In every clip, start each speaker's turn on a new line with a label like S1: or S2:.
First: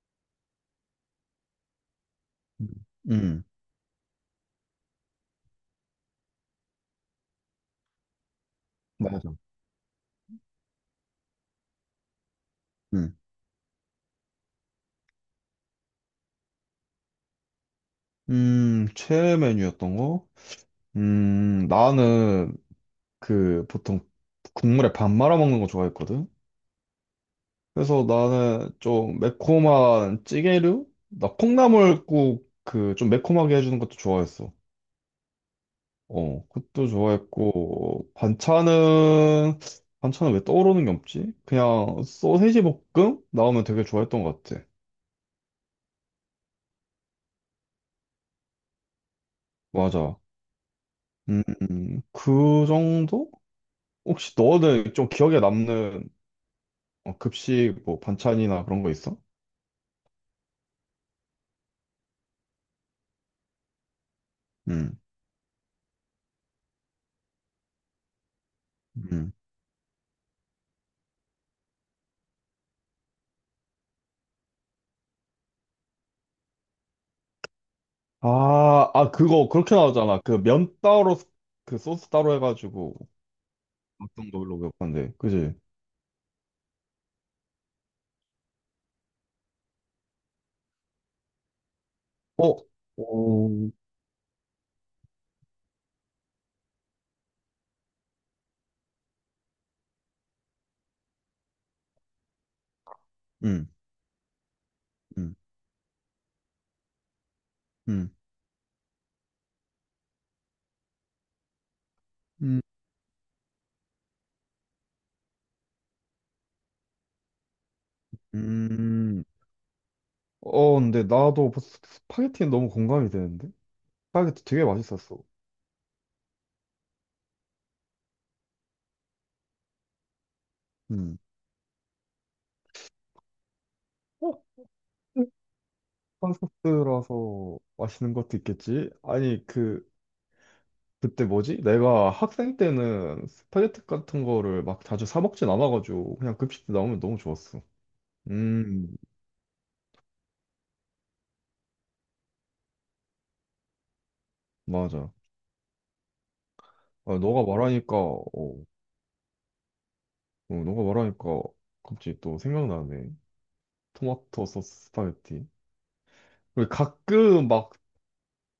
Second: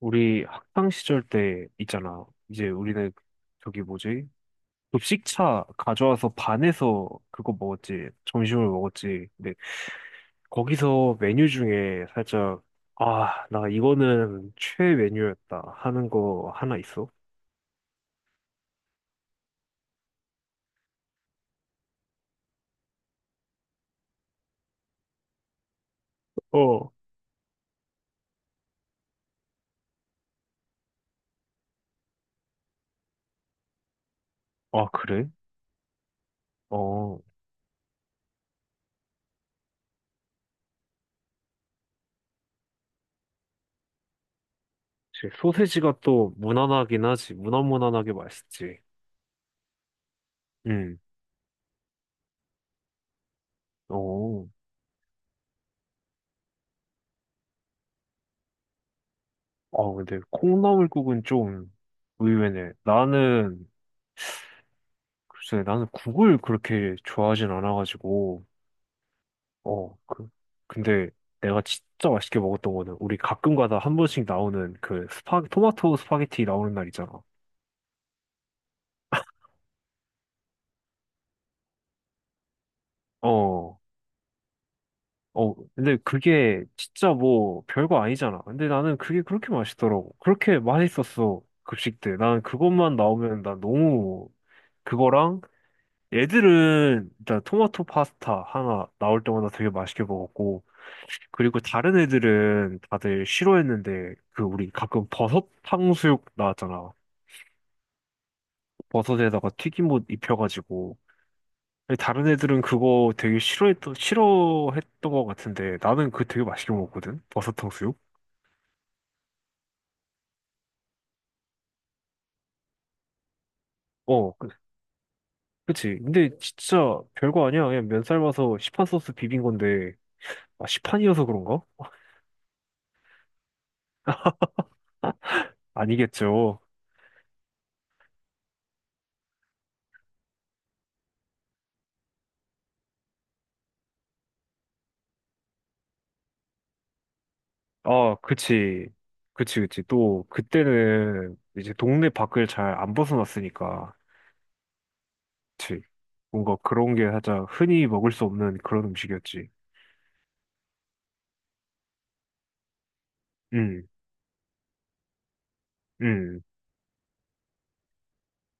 S1: 우리 학창 시절 때 있잖아.
S2: 음.
S1: 이제 우리는
S2: 음.
S1: 저기 뭐지? 급식차 가져와서 반에서 그거 먹었지. 점심을
S2: 뭐,
S1: 먹었지.
S2: 맞아.
S1: 근데 거기서 메뉴 중에 살짝
S2: 음,
S1: 아, 나 이거는 최애 메뉴였다 하는 거 하나 있어?
S2: 최애 메뉴였던 거? 나는 그 보통 국물에 밥 말아 먹는 거 좋아했거든?
S1: 어.
S2: 그래서 나는 좀 매콤한 찌개류? 나 콩나물국 그 좀 매콤하게 해주는 것도 좋아했어.
S1: 아, 그래?
S2: 어, 그것도
S1: 어.
S2: 좋아했고, 반찬은 왜 떠오르는 게 없지? 그냥 소세지 볶음? 나오면 되게 좋아했던 것 같아.
S1: 이제 소세지가 또 무난하긴 하지. 무난무난하게 맛있지.
S2: 맞아.
S1: 음.
S2: 음, 그 정도? 혹시
S1: 어.
S2: 너는 좀 기억에 남는 급식 뭐 반찬이나 그런 거 있어?
S1: 아, 근데 콩나물국은 좀 의외네. 나는
S2: 음.
S1: 글쎄, 나는 국을 그렇게 좋아하진 않아가지고,
S2: 음.
S1: 어, 그, 근데 내가 진짜 맛있게 먹었던 거는 우리 가끔 가다 한 번씩 나오는 그 토마토 스파게티 나오는 날 있잖아.
S2: 아, 그거 그렇게 나오잖아. 그 면 따로 그 소스 따로 해가지고
S1: 어,
S2: 어떤 걸로 먹었는데,
S1: 어,
S2: 그지?
S1: 근데 그게 진짜 뭐 별거 아니잖아. 근데 나는 그게 그렇게 맛있더라고. 그렇게 맛있었어, 급식 때. 나는
S2: 어.
S1: 그것만 나오면
S2: 어.
S1: 난 너무 그거랑 애들은 일단 토마토 파스타 하나 나올 때마다 되게 맛있게 먹었고, 그리고 다른 애들은 다들
S2: 음.
S1: 싫어했는데, 그 우리 가끔
S2: 음.
S1: 버섯 탕수육 나왔잖아.
S2: 음.
S1: 버섯에다가 튀김옷 입혀가지고. 근데 다른 애들은
S2: 음.
S1: 그거 되게 싫어했던 것 같은데, 나는 그거 되게 맛있게 먹었거든? 버섯 탕수육?
S2: 음, 근데 나도 벌써 스파게티는 너무 공감이 되는데?
S1: 어,
S2: 스파게티 되게 맛있었어.
S1: 그치. 근데 진짜 별거 아니야. 그냥 면 삶아서 시판 소스 비빈 건데, 아,
S2: 음.
S1: 시판이어서 그런가?
S2: 어? 그 한
S1: 아니겠죠.
S2: 소스라서 맛있는 것도 있겠지? 아니, 그때 뭐지? 내가 학생 때는 스파게티 같은 거를 막 자주 사 먹진 않아가지고 그냥 급식 때 나오면 너무 좋았어.
S1: 아,
S2: 음,
S1: 그치. 그치, 그치. 또, 그때는 이제 동네 밖을 잘 안 벗어났으니까.
S2: 맞아.
S1: 그치. 뭔가 그런 게
S2: 아,
S1: 살짝 흔히 먹을 수 없는 그런 음식이었지.
S2: 너가 말하니까 갑자기 또 생각나네.
S1: 응,
S2: 토마토 소스 스파게티.
S1: 응.
S2: 그리고 가끔 막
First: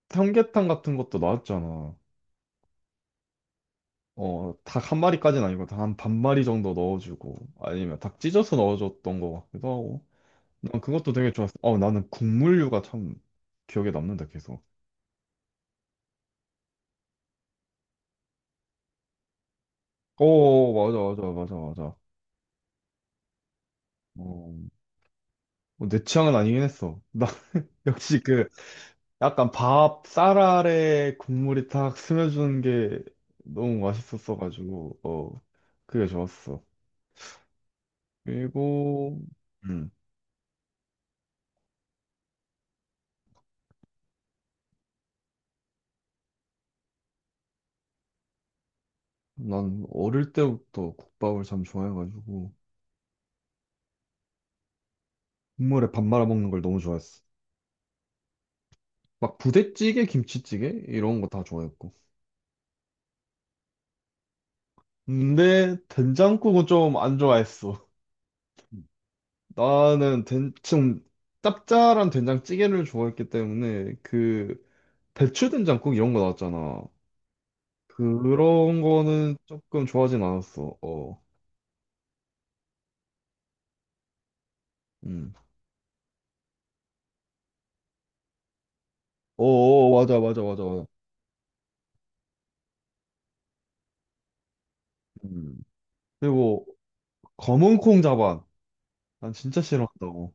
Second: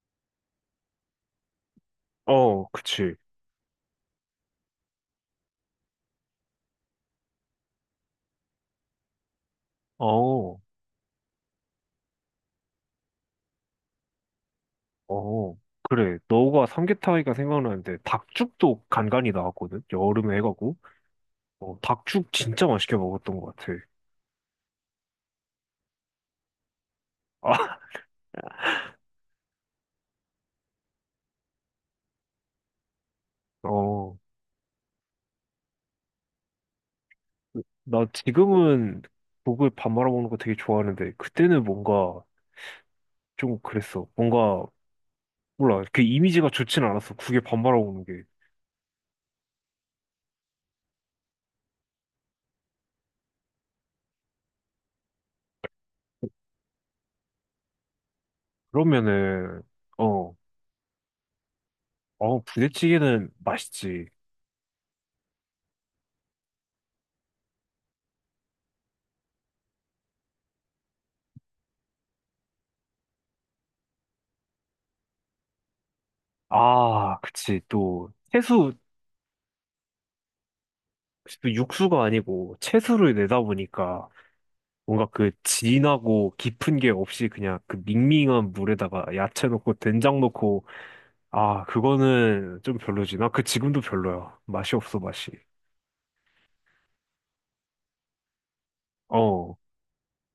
S2: 삼계탕 같은 것도 나왔잖아.
S1: 어, 그치.
S2: 어, 닭 한 마리까지는 아니고 닭 한 반 마리 정도 넣어주고 아니면 닭 찢어서 넣어줬던 것 같기도 하고.
S1: 어,
S2: 난 그것도 되게 좋았어. 어, 나는 국물류가 참 기억에 남는다, 계속.
S1: 어. 그래. 너가 삼계탕이니까 생각나는데, 닭죽도 간간히 나왔거든? 여름에
S2: 오,
S1: 해가고.
S2: 맞아, 맞아, 맞아,
S1: 어,
S2: 맞아.
S1: 닭죽 진짜 맛있게 먹었던 것 같아.
S2: 어, 어, 내 취향은 아니긴 했어. 나,
S1: 아,
S2: 역시 그, 약간 밥, 쌀 아래 국물이 탁 스며주는 게 너무
S1: 어.
S2: 맛있었어가지고, 그게 좋았어.
S1: 나 지금은
S2: 그리고,
S1: 국을 밥
S2: 음,
S1: 말아 먹는 거 되게 좋아하는데, 그때는 뭔가 좀 그랬어. 뭔가 몰라. 그 이미지가 좋진 않았어. 국에 반발하고 오는 게.
S2: 난 어릴 때부터 국밥을 참 좋아해가지고, 국물에 밥 말아 먹는 걸 너무 좋아했어. 막
S1: 그러면은,
S2: 부대찌개,
S1: 어,
S2: 김치찌개? 이런 거 다 좋아했고.
S1: 어, 부대찌개는 맛있지.
S2: 근데, 된장국은 좀 안 좋아했어. 나는 좀 짭짤한 된장찌개를 좋아했기 때문에 그 배추 된장국 이런 거 나왔잖아.
S1: 아, 그치. 또, 채수,
S2: 그런 거는 조금 좋아하진 않았어. 어,
S1: 또 육수가 아니고 채수를 내다 보니까 뭔가 그
S2: 음,
S1: 진하고 깊은 게 없이 그냥 그 밍밍한 물에다가
S2: 어,
S1: 야채 넣고
S2: 어, 어,
S1: 된장
S2: 맞아, 맞아, 맞아,
S1: 넣고,
S2: 맞아.
S1: 아, 그거는 좀 별로지. 나 그 지금도 별로야. 맛이 없어, 맛이.
S2: 음. 그리고 검은 콩 자반, 난
S1: 어,
S2: 진짜 싫어한다고.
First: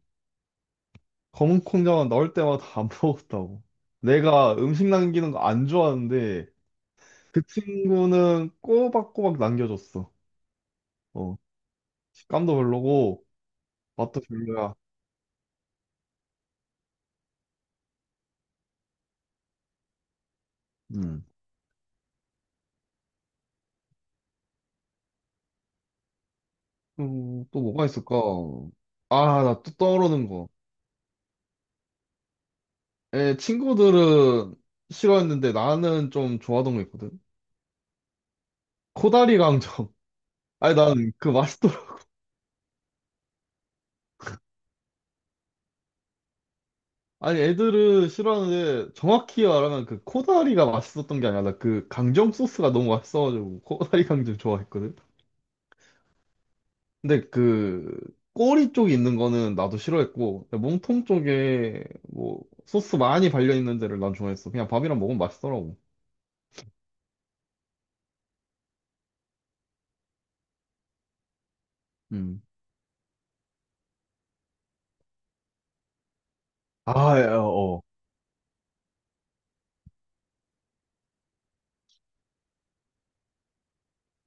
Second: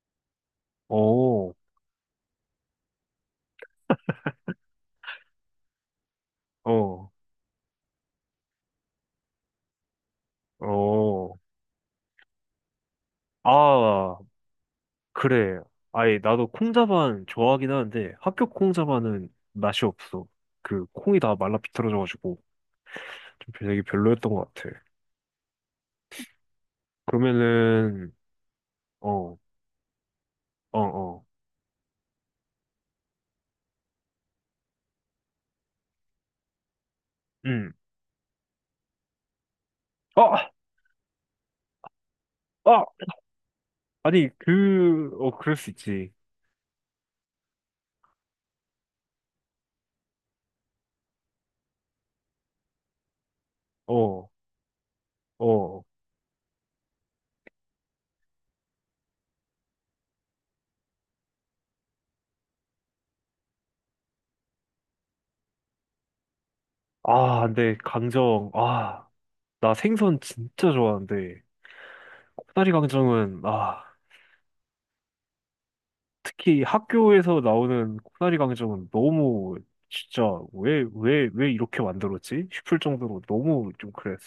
S1: 어,
S2: 검은 콩 자반 나올 때마다 안 먹었다고. 내가 음식 남기는 거 안 좋아하는데
S1: 어,
S2: 그 친구는 꼬박꼬박 남겨줬어.
S1: 어.
S2: 어, 식감도 별로고
S1: 아,
S2: 맛도 별로야.
S1: 그래. 아니, 나도 콩자반 좋아하긴 하는데 학교 콩자반은 맛이 없어. 그 콩이
S2: 음.
S1: 다 말라 비틀어져가지고 좀 되게 별로였던 것 같아.
S2: 또 뭐가
S1: 그러면은
S2: 있을까?
S1: 어,
S2: 아, 나 또 떠오르는 거.
S1: 어, 어,
S2: 친구들은 싫어했는데 나는 좀 좋아하던 거 있거든.
S1: 음,
S2: 코다리 강정.
S1: 아,
S2: 아니, 난 그 맛있더라.
S1: 아, 아니 그, 어, 그럴 수 있지.
S2: 아니, 애들은 싫어하는데 정확히 말하면 그 코다리가 맛있었던 게 아니라 그 강정 소스가 너무 맛있어가지고 코다리
S1: 어,
S2: 강정 좋아했거든.
S1: 어,
S2: 근데 그 꼬리 쪽에 있는 거는 나도 싫어했고 몸통 쪽에 뭐 소스 많이 발려 있는 데를 난 좋아했어. 그냥 밥이랑 먹으면 맛있더라고.
S1: 아, 근데 강정, 아, 나 생선 진짜 좋아하는데
S2: 음.
S1: 코다리 강정은 아. 특히
S2: 아, 예,
S1: 학교에서
S2: 어. 어.
S1: 나오는 코나리 강정은 너무 진짜 왜, 왜, 왜 이렇게 만들었지? 싶을 정도로 너무 좀 그랬어.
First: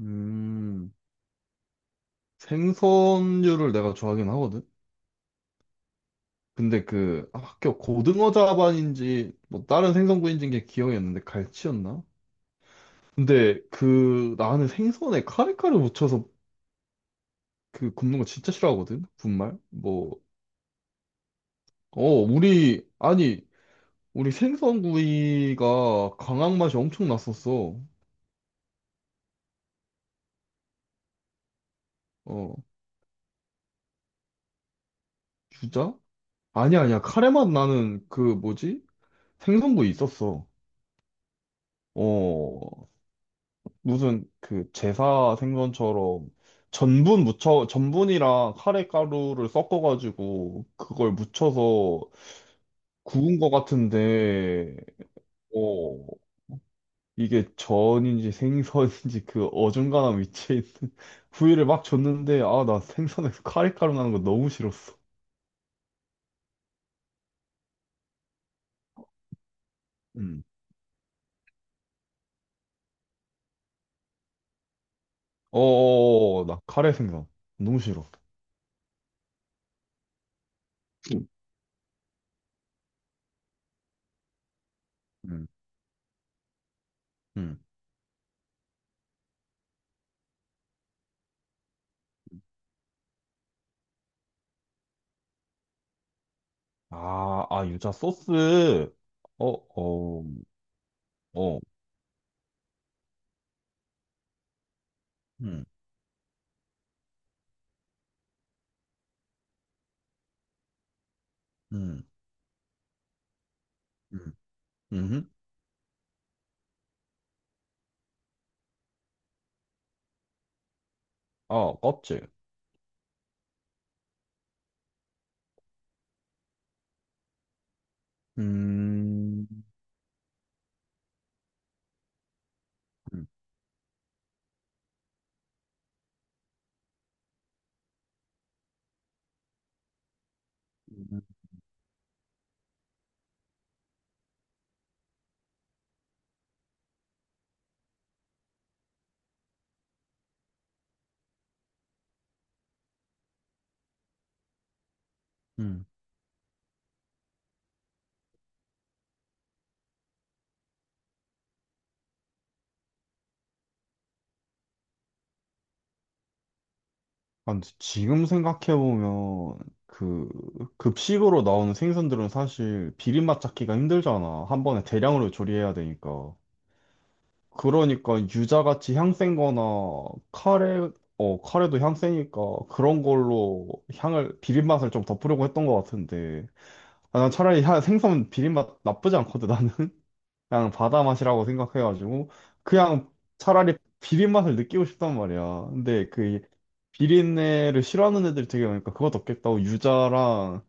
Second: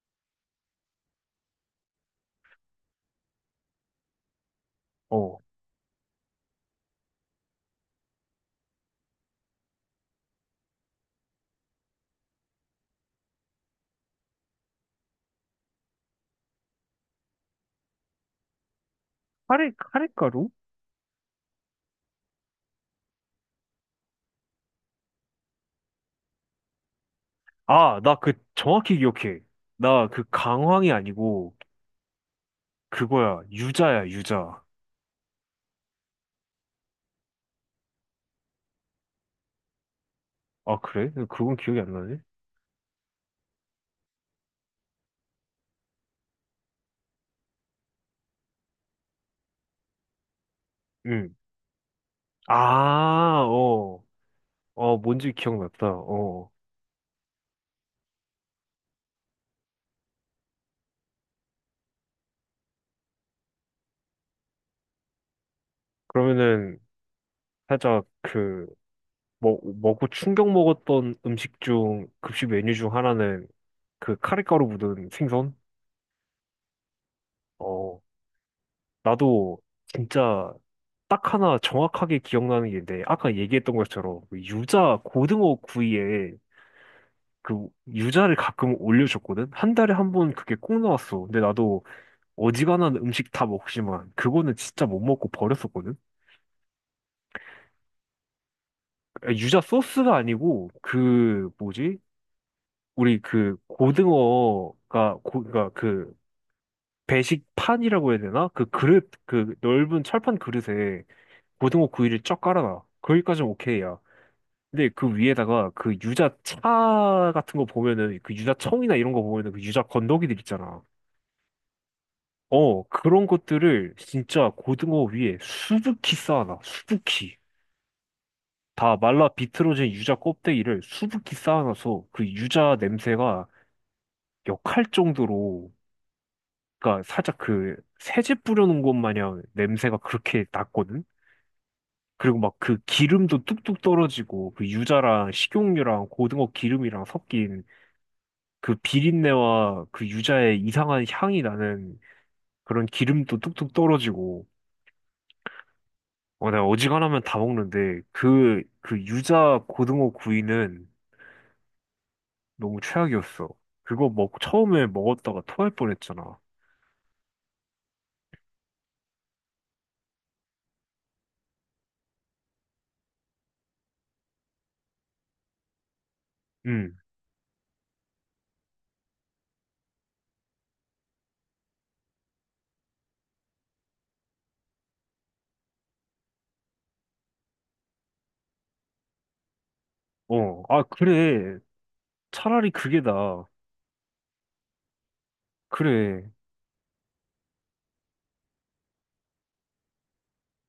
S2: 음, 생선류를 내가 좋아하긴 하거든?
S1: 어.
S2: 근데 그 학교 고등어 자반인지 뭐 다른 생선구이인지 게 기억이 안 나는데 갈치였나? 근데 그 나는 생선에 카레카를 묻혀서 그 굽는 거 진짜 싫어하거든? 분말? 뭐,
S1: 카레가루?
S2: 아니, 우리 생선구이가 강황 맛이 엄청 났었어.
S1: 아, 나 그 정확히 기억해. 나 그 강황이 아니고
S2: 어,
S1: 그거야. 유자야, 유자.
S2: 주자? 아니야, 아니야. 카레 맛 나는 그 뭐지? 생선구이 있었어.
S1: 아, 그래? 그건 기억이 안 나네?
S2: 어, 무슨 그 제사 생선처럼 전분이랑 카레 가루를 섞어가지고 그걸
S1: 응.
S2: 무쳐서 구운
S1: 아,
S2: 것
S1: 어.
S2: 같은데
S1: 어, 뭔지 기억났다.
S2: 어
S1: 어.
S2: 이게 전인지 생선인지 그 어중간한 위치에 있는 부위를 막 줬는데 아 나 생선에서 카레 가루 나는 거 너무 싫었어.
S1: 그러면은 살짝 그 먹고
S2: 음.
S1: 충격 먹었던 음식 중, 급식 메뉴 중 하나는 그 카레가루 묻은 생선?
S2: 어어어, 나 카레 생선 너무
S1: 어,
S2: 싫어.
S1: 나도 진짜
S2: 음.
S1: 딱 하나 정확하게 기억나는 게 있는데, 아까 얘기했던 것처럼 그 유자,
S2: 음.
S1: 고등어 구이에
S2: 음.
S1: 그 유자를 가끔 올려줬거든? 한 달에 한 번 그게 꼭 나왔어. 근데 나도 어지간한 음식 다 먹지만, 그거는 진짜 못 먹고 버렸었거든?
S2: 아, 유자 소스.
S1: 아,
S2: 어,
S1: 유자 소스가
S2: 어,
S1: 아니고, 그,
S2: 어.
S1: 뭐지? 우리 그 고등어가,
S2: 음.
S1: 그니까 그 배식판이라고 해야 되나? 그 그릇, 그 넓은 철판 그릇에 고등어
S2: 음.
S1: 구이를 쫙 깔아놔. 거기까지는 오케이야.
S2: 음.
S1: 근데 그
S2: 음,
S1: 위에다가 그 유자차 같은 거 보면은 그 유자청이나 이런 거 보면은 그 유자 건더기들 있잖아.
S2: 어, 껍질.
S1: 어, 그런 것들을 진짜 고등어 위에 수북히 쌓아놔. 수북히. 다 말라
S2: 음,
S1: 비틀어진 유자 껍데기를 수북히 쌓아놔서 그 유자
S2: 음,
S1: 냄새가 역할 정도로 그러니까 살짝 그 세제 뿌려놓은 것 마냥 냄새가 그렇게 났거든? 그리고 막 그 기름도 뚝뚝 떨어지고 그 유자랑 식용유랑 고등어 기름이랑 섞인 그 비린내와 그 유자의 이상한 향이 나는 그런 기름도 뚝뚝 떨어지고
S2: 음.
S1: 어, 내가 어지간하면 다 먹는데 그, 그 유자 고등어 구이는 너무 최악이었어. 그거 처음에 먹었다가 토할 뻔했잖아.
S2: 아, 근데 지금 생각해보면, 그, 급식으로 나오는 생선들은 사실 비린맛 잡기가 힘들잖아. 한 번에 대량으로 조리해야 되니까.
S1: 응,
S2: 그러니까 유자같이 향센 거나 카레, 카레도 향 세니까 그런 걸로 향을, 비린맛을 좀 덮으려고 했던 것 같은데. 아, 난 차라리 생선 비린맛 나쁘지 않거든, 나는.
S1: 어,
S2: 그냥
S1: 아,
S2: 바다 맛이라고
S1: 그래.
S2: 생각해가지고
S1: 차라리 그게
S2: 그냥
S1: 나.
S2: 차라리 비린 맛을 느끼고 싶단 말이야. 근데
S1: 그래.
S2: 그 비린내를 싫어하는 애들이 되게 많으니까 그것도 없겠다고 유자랑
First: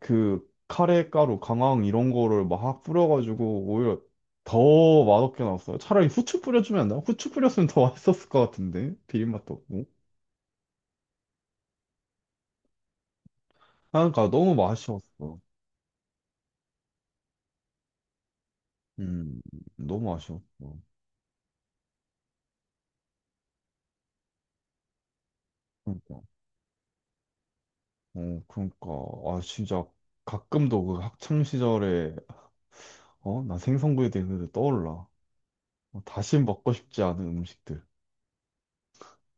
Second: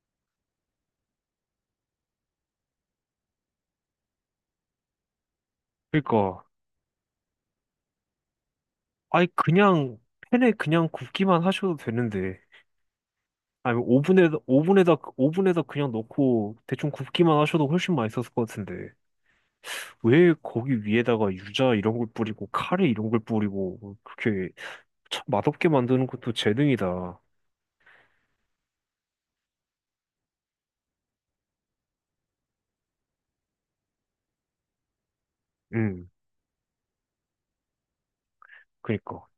S2: 그 카레가루, 강황 이런 거를 막 뿌려가지고 오히려 더 맛없게 나왔어요. 차라리 후추
S1: 그러니까,
S2: 뿌려주면 안 돼? 후추 뿌렸으면 더 맛있었을 것 같은데
S1: 아니,
S2: 비린 맛도 없고.
S1: 그냥 팬에 그냥 굽기만 하셔도 되는데. 아니,
S2: 그러니까
S1: 오븐에다,
S2: 너무
S1: 오븐에다,
S2: 아쉬웠어.
S1: 오븐에다 그냥 넣고 대충 굽기만 하셔도 훨씬 맛있었을 것 같은데.
S2: 음, 너무
S1: 왜
S2: 아쉬웠어.
S1: 거기 위에다가 유자 이런 걸 뿌리고, 카레 이런 걸 뿌리고, 그렇게 참 맛없게 만드는
S2: 그러니까,
S1: 것도 재능이다.
S2: 그러니까 아 진짜 가끔도 그 학창 시절에 나 생선구이 되는데 떠올라.
S1: 음,
S2: 다시 먹고 싶지 않은 음식들.
S1: 그니까.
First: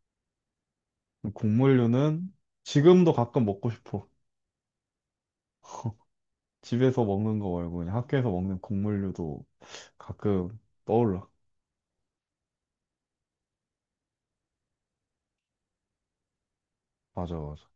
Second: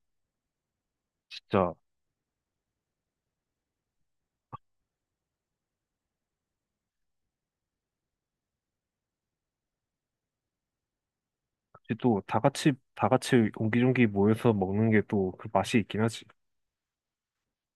S1: 진짜.
S2: 곡물류는 지금도 가끔 먹고 싶어. 집에서 먹는 거 말고 그냥 학교에서 먹는 곡물류도 가끔 떠올라.
S1: 또 다 같이, 다 같이 옹기종기 모여서 먹는 게 또 그 맛이 있긴 하지.
S2: 맞아, 맞아.